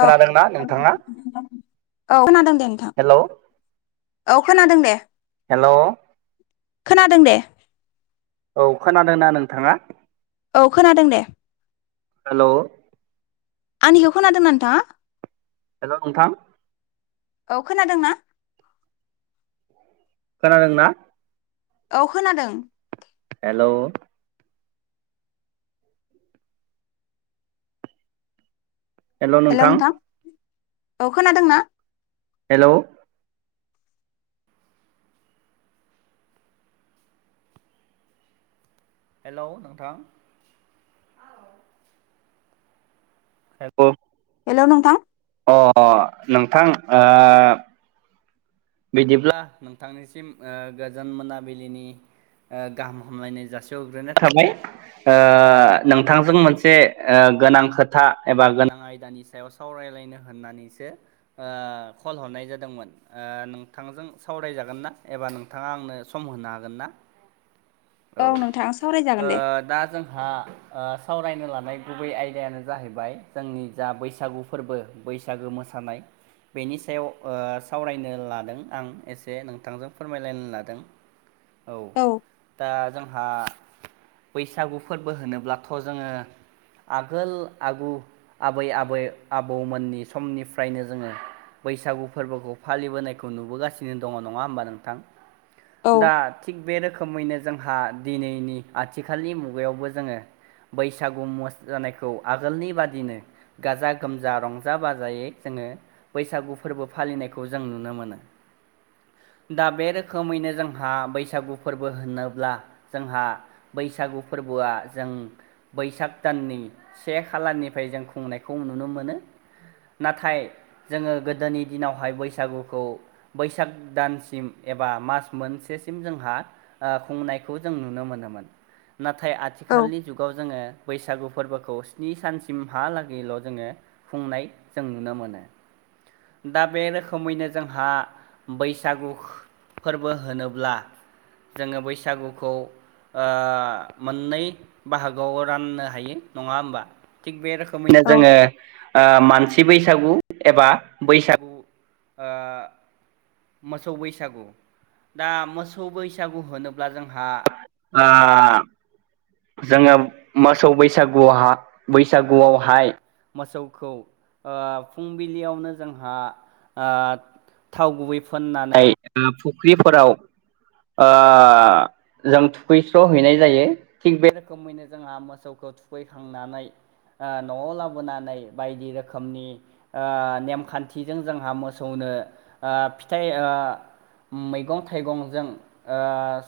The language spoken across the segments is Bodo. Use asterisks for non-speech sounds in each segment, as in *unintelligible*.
औ नोंथाङा औ खोनादों दे नोंथां। हेलौ औ खोनादों दे। हेल'। खोनादों दे। औ खोनादोंना नोंथाङा? औ खोनादों दे। हेल'। आंनिखौ खोनादोंना नोंथाङा? हेल' नोंथां। औ खोनादोंना? खोनादों ना? औ खोनादों। हेल'। हेल' नोंथां औ खोनादोंना? हेल'। हेल' नोंथां। *unintelligible* हेल' नोंथां। अ नोंथां ओ बिदिब्ला नोंथांनिसिम ओ गोजोन मोनाबिलिनि ओ गाहाम हामलायनाय जासिहरग्रोनाय थाबाय। ओ नोंथांजों मोनसे ओ गोनां खोथा एबा गोनां आयदानि सायाव सावरायलायनो होननानैसो ओ कल हरनाय जादोंमोन ओ नों नोंथांजों सावरायजागोन ना एबा नोंथाङा आंनो सम होनो हागोन ना? औ ओ नोंथां सावरायजागोन दे दा जों हा ओ सावरायनो लानाय गुबै आयदायानो जाहैबाय जोंनि जा बैसागु फोरबो बैसागो मोसानाय बेनि सायाव ओ सावरायनो लादों। आं एसे नोंथांजों फोरमायलायनो लादों औ। दा जोंहा बैसागु फोरबो होनोब्लाथ' जोङो आगोल आगु आबै आबै आबौमोननि समनिफ्रायनो जोङो बैसागु फोरबोखौ फालिबोनाय खौ नुबोगासिनो दङ नङा होमबा नोंथां औ दा थिग बे रोखोमैनो जोंहा दिनैनि आथिखालनि मुगायावबो जोङो बैसागु मोस जानायखौ आगोलनि बादिनो गाजा गोमजा रंजा बाजायै जोङो बैसागु फोरबो फालिनायखौ जों नुनो मोनो। दा बे रोखोमैनो जोंहा बैसागु फोरबो होनोब्ला जोंहा बैसागु फोरबोआ जों बैसाग दाननि से खालारनिफ्राय जों खुंनायखौ नुनो मोनो नाथाय जोङो गोदोनि दिनावहाय बैसागुखौ बैसाग दानसिम एबा मास मोनसेसिम जोंहा ओ खुंनायखौ जों नुनो मोनोमोन नाथाय औ आथिखालनि जुगाव जोङो बैसागु फोरबोखौ स्नि सानसिमहालागैल' जोङो खुंनाय जों नुनो मोनो दा बे रोखोमैनो जोंहा बैसागु फोरबो होनोब्ला जोङो बैसागुखौ ओ मोननै बाहागोआव राननो हायो नङा होमबा थिग बे रोखोम समनो औ जोङो ओ मानसि बैसागु एबा बैसागु ओ मोसौ बैसागु दा मोसौ बैसागु होनोब्ला जोंहा ओ जोङो मोसौ बैसागुआव बैसागुआवहाय मोसौखौ ओ फुंबिलियावनो जोंहा ओ थाव गुबै फोननानै ओ फुख्रिफोराव जों खैस्र' हैनाय जायो थिग बे रोखोमैनो जोंहा मोसौखौ थुखैखांनानै ओ न'आव लाबोनानै बायदि रोखोमनि ओ नेमखान्थिजों जोंहा मोसौनो ओ फिथाइ ओ मैगं थाइगंजों ओ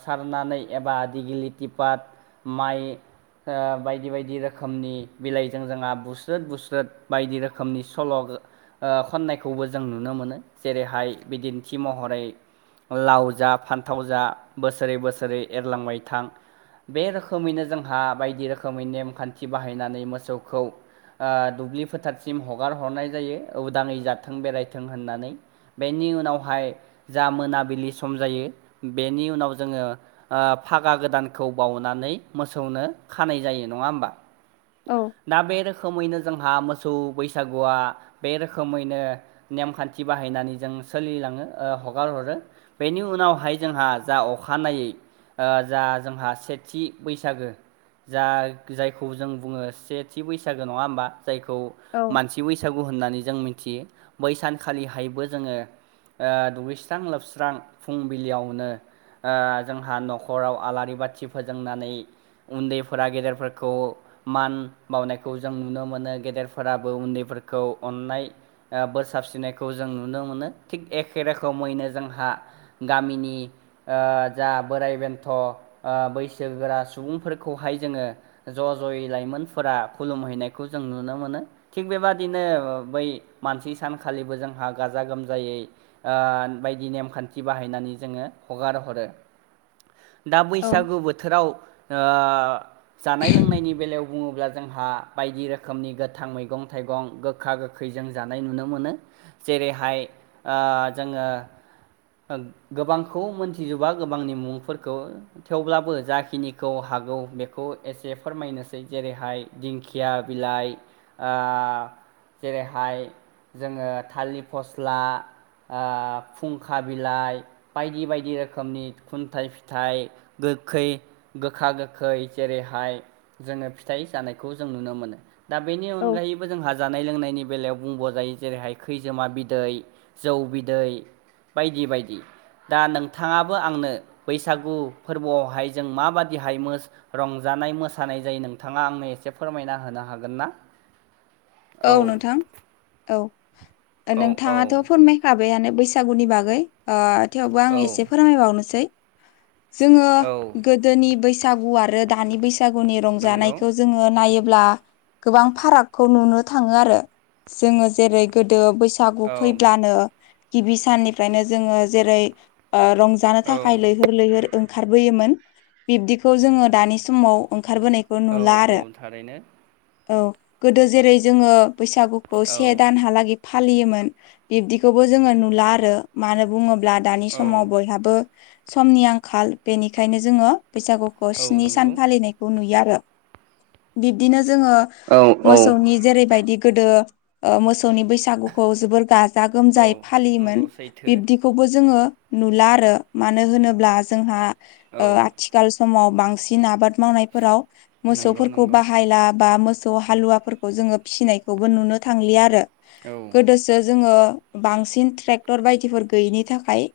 सारनानै एबा दिगिलिटि पाट माइ ओ बायदि बायदि रोखोमनि बिलाइजों जोंहा बुस्रोद बुस्रोद बायदि रोखोमनि सल' ओ खन्नायखौबो जों नुनो मोनो जेरैहाय बिदिन्थि महरै लाव जा फान्थाव जा बोसोरै बोसोरै एरलांबाय थां बे रोखोमैनो जोंहा बायदि रोखोमै नेमखान्थि बाहायनानै मोसौखौ ओ दुब्लि फोथारसिम हगार हरनाय जायो उदाङै जाथों बेरायथों होननानै बेनि उनावहाय जा मोनाबिलि सम जायो बेनि उनाव जोङो। ओ फागा गोदानखौ बावनानै मोसौनो खानाय जायो नङा होमबा। औ। दा बे रोखोमैनो जोंहा मोसौ बैसागुआ बे रोखोमैनो नेमखान्थि बाहायनानै जों सोलिलाङो हगार हरो बेनि उनावहाय जोंहा जा अखानायै ओ जा जोंहा सेथि बैसागो जा जायखौ जों बुङो सेथि बैसागो नङा होमबा जायखौ औ मानसि बैसागु होननानै जों मिथियो बै सानखालिहायबो जोङो ओ दुगैस्रां लोबस्रां फुंबिलियावनो ओ जोंहा न'खराव आलारि बाथि फोजोंनानै उन्दैफोरा गेदेरफोरखौ मान बावनायखौ जों नुनो मोनो गेदेरफोराबो उन्दैफोरखौ अन्नाय बोर साबसिनायखौ जों नुनो मोनो थिग एखे रोखोमैनो जोंहा गामिनि ओ जा बोराइ बेन्थ' ओ बैसोगोरा सुबुंफोरखौहाय जोङो ज' ज'यै लाइमोनफोरा खुलुमहैनायखौ जों नुनो मोनो। थिग बेबादिनो बै मानसि सानखालिबो जोंहा गाजा गोमजायै ओ बायदि नेमखान्थि बाहायनानै जोङो हगार हरो। *inaudible* दा औ बैसागु बोथोराव ओ जानाय लोंनायनि बेलायाव बुङोब्ला जोंहा बायदि रोखोमनि गोथां मैगं थाइगं गोखा गोखै जों जानाय नुनो मोनो। जेरैहाय ओ जोङो ओ गोबांखौ मोनथिजोबा गोबांनि मुंफोरखौ। थेवब्लाबो जाखिनिखौ हागौ बेखौ एसे फोरमायनोसै। जेरैहाय दिंखिया बिलाइ ओ जेरैहाय जोङो थाालिर फस्ला ओ फुंखा बिलाइ बायदि बायदि रोखोमनि खुन्थाइ फिथाइ गोखै गोखा गोखै जेरैहाय जोङो फिथाइ जानायखौ जों नुनो मोनो। दा बेनि औ अनगायैबो जोंहा जानाय लोंनायनि बेलायाव बुंब' जायो। जेरैहाय खैजोमा बिदै, जौ बिदै बायदि बायदि। दा नोंथाङाबो आंनो बैसागु फोरबोआवहाय जों माबाददिहाय मो रंजानाय मोसानाय जायो नोंथाङा आंनो एसे फोरमायना होनो हागोन ना? औ नोंथां औ। औ औ नोंथाङाथ' फोरमाय खाबायानो बैसागुनि बागै। ओ थेवबो आं औ एसे फोरमायबावनोसै जोङो औ गोदोनि बैसागु आरो दानि बैसागुनि नंगौ रंजानायखौ जोङो नायोब्ला गोबां फारागखौ नुनो थाङो आरो जोङो जेरै गोदो बैसागु औ फैब्लानो गिबि साननिफ्रायनो जोङो जेरै रंजानो थाखाय औ लैहोर लैहोर ओंखारबोयोमोन बिब्दिखौ जोङो दानि समाव ओंखारबोनायखौ खौ औ नुला आरो। औ थारैनो औ गोदो जेरै जोङो बैसागु खौ से औ दानहालागै फालियोमोन बिब्दिखौबो जोङो नुला आरो। मानो बुङोब्ला ब्ला दानि समाव औ बयहाबो समनि आंखाल बेनिखायनो जोङो बैसागु औ नि सान नंगौ फालिनायखौ नुयो आरो बिदिनो जोङो औ औ मोसौनि जेरैबायदि गोदो ओ मोसौनि बैसागुखौ जोबोर गा जा गोमजायै औ फालियोमोन। नंगौ सैथो बिब्दि बे खौबो जोङो नुला आरो। मानो होनोब्ला जोंहा औ आथिखाल आथिखाल समाव बांसिन आबाद मावनायफोराव नंगौ मोसौफोरखौ नंगौ बाहायला बा मोसौ *unintelligible* हालुवाफोरखौ जोङो फिसिनायखौबो नुनो थां आरो औ गोदो जोङो बांसिन ट्रेक्टर बायदिफोर गैयैनि थाखाय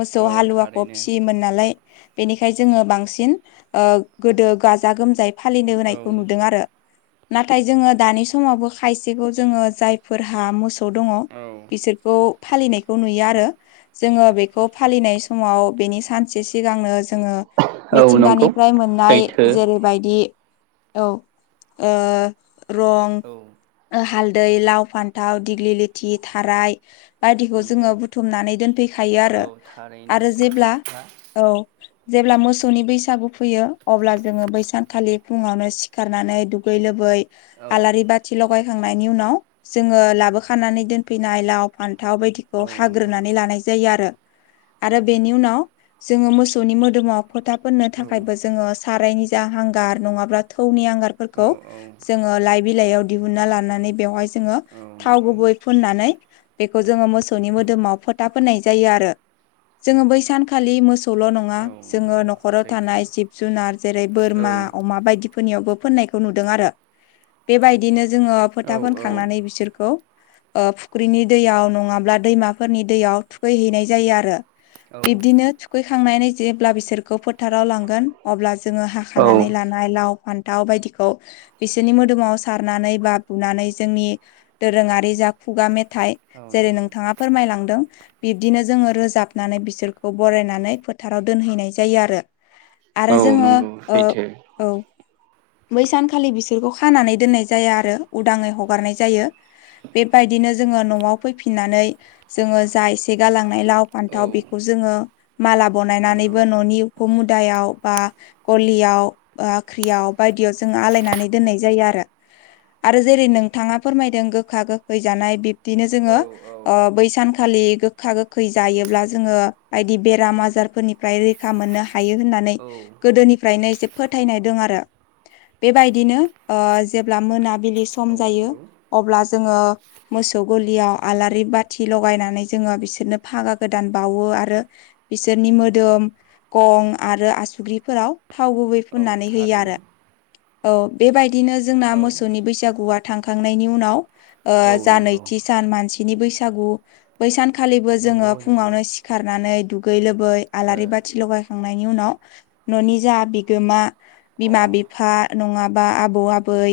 मोसौ औ हालुवाखौ थारैनो फिसियोमोन नालाय बेनिखाय जोङो बांसिन गोदो गाजा-गोमजायै फालिनो होनायखौ औ नुदों आरो। नाथाय जोङो दानि समावबो खायसेखौ जोङो जायफोरहा मोसौ दङ औ बिसोरखौ फालिनायखौ नुयो आरो। जोङो बेखौ फालिनाय समाव बेनि सानसे सिगांनो जोङो औ नंगौ मिथिंगानिफ्राय मोननाय सैथो जेरैबायदि औ ओ रं औ ओ हालदै लाव फान्थाव दिग्लि लथि थाराइ बायदिखौ नंगौ जोङो बुथुमनानै दोनफैखायो आरो औ थारैनो आरो सैथो जेब्ला खोथा औ जेब्ला मोसौनि बैसागु फैयो अब्ला जोङो बैसांखालि फुङावनो सिखारनानै दुगै लोबै औ आलारि बाथि लगायखांनायनि उनाव जोङो लाबोखानानै दोनफैनाय लाव फान्थाव बायदि औ नंगौ हाग्रोनानै लानाय जायो आरो आरो। बेनि उनाव जोङो मोसौनि मोदोमाव फोथा फोननो औ थाखायबो जोङो सारायनि जा हांगार नङाब्ला थौनि हांगारफोरखौ औ औ जोङो लाइ बिलाइयाव दिहुनना लानानै बेवहाय जोङो औ थाव नंगौ गुबै फुननानै बेखौ जोङो मोसौनि मोदोमाव फोथा फोननाय जायो आरो। जोङो बैसानखालि मोसौ खौल' नङा औ जोङो नंगौ न'खराव सैथो थानाय जिब जुनार जेरै बोरमा औ अमा बायदि फोरनियावबो फोननायखौ नुदों आरो। बे बायदिनो जोङो फोथा औ फोनखांनानै बिसोरखौ ओ फुख्रिनि दैयाव नङाब्ला दैमाफोरनि दैयाव थुखैहैनाय जायो आरो। औ बिब्दिनो थुखैखांनानै जेब्ला बिसोरखौ फोथाराव लांगोन। अब्ला जोङो औ हाखानानै लानाय लाव फान्थाव बायदिखौ बिसोरनि मोदोमाव सारनानै बा बुनानै जोंनि दोरोङारि जा खुगा मेथाइ औ जेरै नंगौ नोंथाङा फोरमायलांदों। बिब्दिनो जोङो रोजाबनानै बिसोरखौ बरायनानै फोथाराव दोनहैनाय जायो आरो। आरो औ जोङो नंगौ औ सैथो बै सानखालि बिसोरखौ खानानै दोननाय जाया आरो उदाङै हगारनाय जायो। बेबायदिनो जोङो न'आव फैफिननानै जोङो जा एसे गालांनाय लाव औ फान्थाव बेखौ जोङो माला नंगौ बनायनानैबो न'नि उखउम मुदायाव बा गलियाव बाख्रियाव बायदियाव जोङो आलायनानै दोननाय जायो आरो। आरो जेरै नोंथाङा फोरमायदों गोखा गोखै जानाय बिब्दिनो जोङो औ औ ओ बै सानखालि गोखा गोखै जायोब्ला जोङो बायदि बेराम आजारफोरनिफ्राय रैखा मोननो हायो होननानै औ गोदोनिफ्रायनो एसे फोथायनाय दं आरो। बेबायदिनो ओ जेब्ला मोनाबिलि सम औ जायो नंगौ अब्ला जोङो मोसौ गलियाव आलारि बाथि लगायनानै जोङो बिसोरनो फागा गोदान बावो आरो बिसोरनि मोदोम, गं आरो आसुग्रिफोराव थाव गुबै औ फुननानै होयो आरो। थारैनो औ बेबायदिनो जोंना औ मोसौनि बैसागुआ थांखांनायनि उनाव ओ औ जा नंगौ नैथि सान मानसिनि बैसागु। बै सानखालिबो जोङो नंगौ नंगौ फुङावनो सिखारनानै दुगै लोबै ओ आलारि अ बाथि लगायखांनायनि उनाव न'नि जा बिगोमा बिमा बिफा नङाबा आबौ आबै,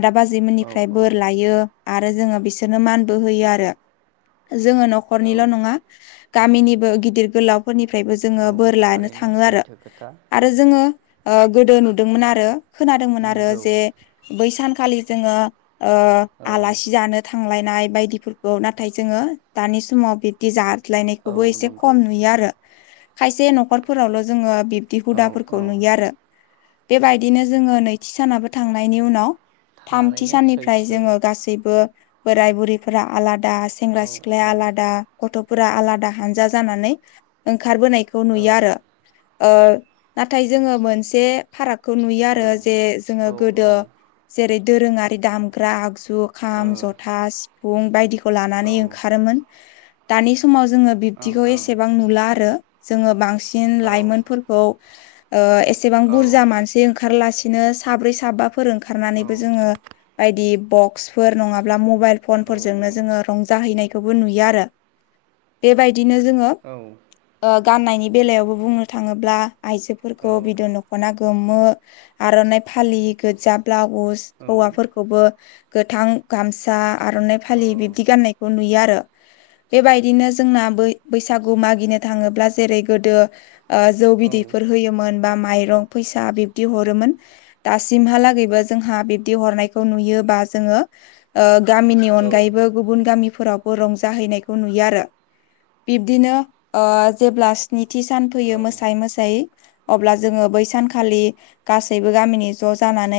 आदा औ बाजैमोननिफ्राय बोर लायो आरो जोङो बिसोरनो मानबो होयो आरो। जोङो औ न'खरनिल' नङा गामिनिबो गिदिर गोलाव फोरनिफ्रायबो जोङो औ बोर लानो थारैनो थाङो आरो। सैथो खोथा आरो जोङो ओ गोदो नुदोंमोन आरो खोनादोंमोन आरो नंगौ जे बै सानखालि जोङो ओ औ आलासि जानो थांलायनाय बायदिफोरखौ, नाथाय जोङो दानि समाव बिब बिदि औ जाद्लायनायखौबो एसे नंगौ खम नुयो आरो खायसे न'खरफोरावल' जोङो दि औ हुदाफोरखौ औ नुयो आरो बेबायदिनो जोङो नैथि सानाबो थांनायनि उनाव थामथि थारैनो साननिफ्राय सैथो जोङो गासैबो बोराय बुरैफोरा आलादा सेंग्रा औ सिख्लाया औ आलादा गथ'फोरा आलादा हानजा जानानै ओंखारबोनायखौ खौ औ नुयो आरो। नाथाय जोङो मोनसे फारागखौ नुयो औ आरो जे जोङो औ ओ औ गोदो जेरै दोरोङारि दामग्रा आगजु खाम, ज'था, सिफुं बायदिखौ लानानै ओंखारोमोन। दानि समाव जोङो ओं बिब्दिखौ ओं एसेबां नुला आरो जोङो बांसिन औ लाइमोनफोरखौ ओ एसेबां औ बुरजा मानसि ओंखारलासिनो साब्रै साबाफोर औ ओंखारनानैबो जोङो बायदि बक्सफोर नङाब्ला मबाइल फन औ फोरजोंनो जोङो रंजाहैनायखौबो नुयो आरो। बेबायदिनो जोङो औ। ओ गाननायनि बेलायावबो बुंनो थाङोब्ला आइजोफोरखौ औ बिदन दखना गोमो, आर'नाइ फालि, गोजा ब्लाउस, हौवाफोरखौबो गोथां गामसा, आर'नाइ फालि बिब्दि गान्नायखौ नुयो आरो। बेबायदिनो जोंना बै-बैसागु मागिनो थाङोब्ला जेरै गोदो ओ जौ बिदैफोर होयोमोन बा माइरं फैसा बिब्दि हरोमोन। दासिमहालागैबो जोंहा बिब्दि हरनायखौ नुयो बा जोङो गामिनि औ अनगायैबो गुबुन गामिफोरावबो रंजाहैनायखौ नुयो आरो। बिब्दिनो जेब्ला स्निथि सान फैयो औ मोसायै मोसायै अब्ला जोङो बै सानखालि गासैबो गामिनि ज' जानानै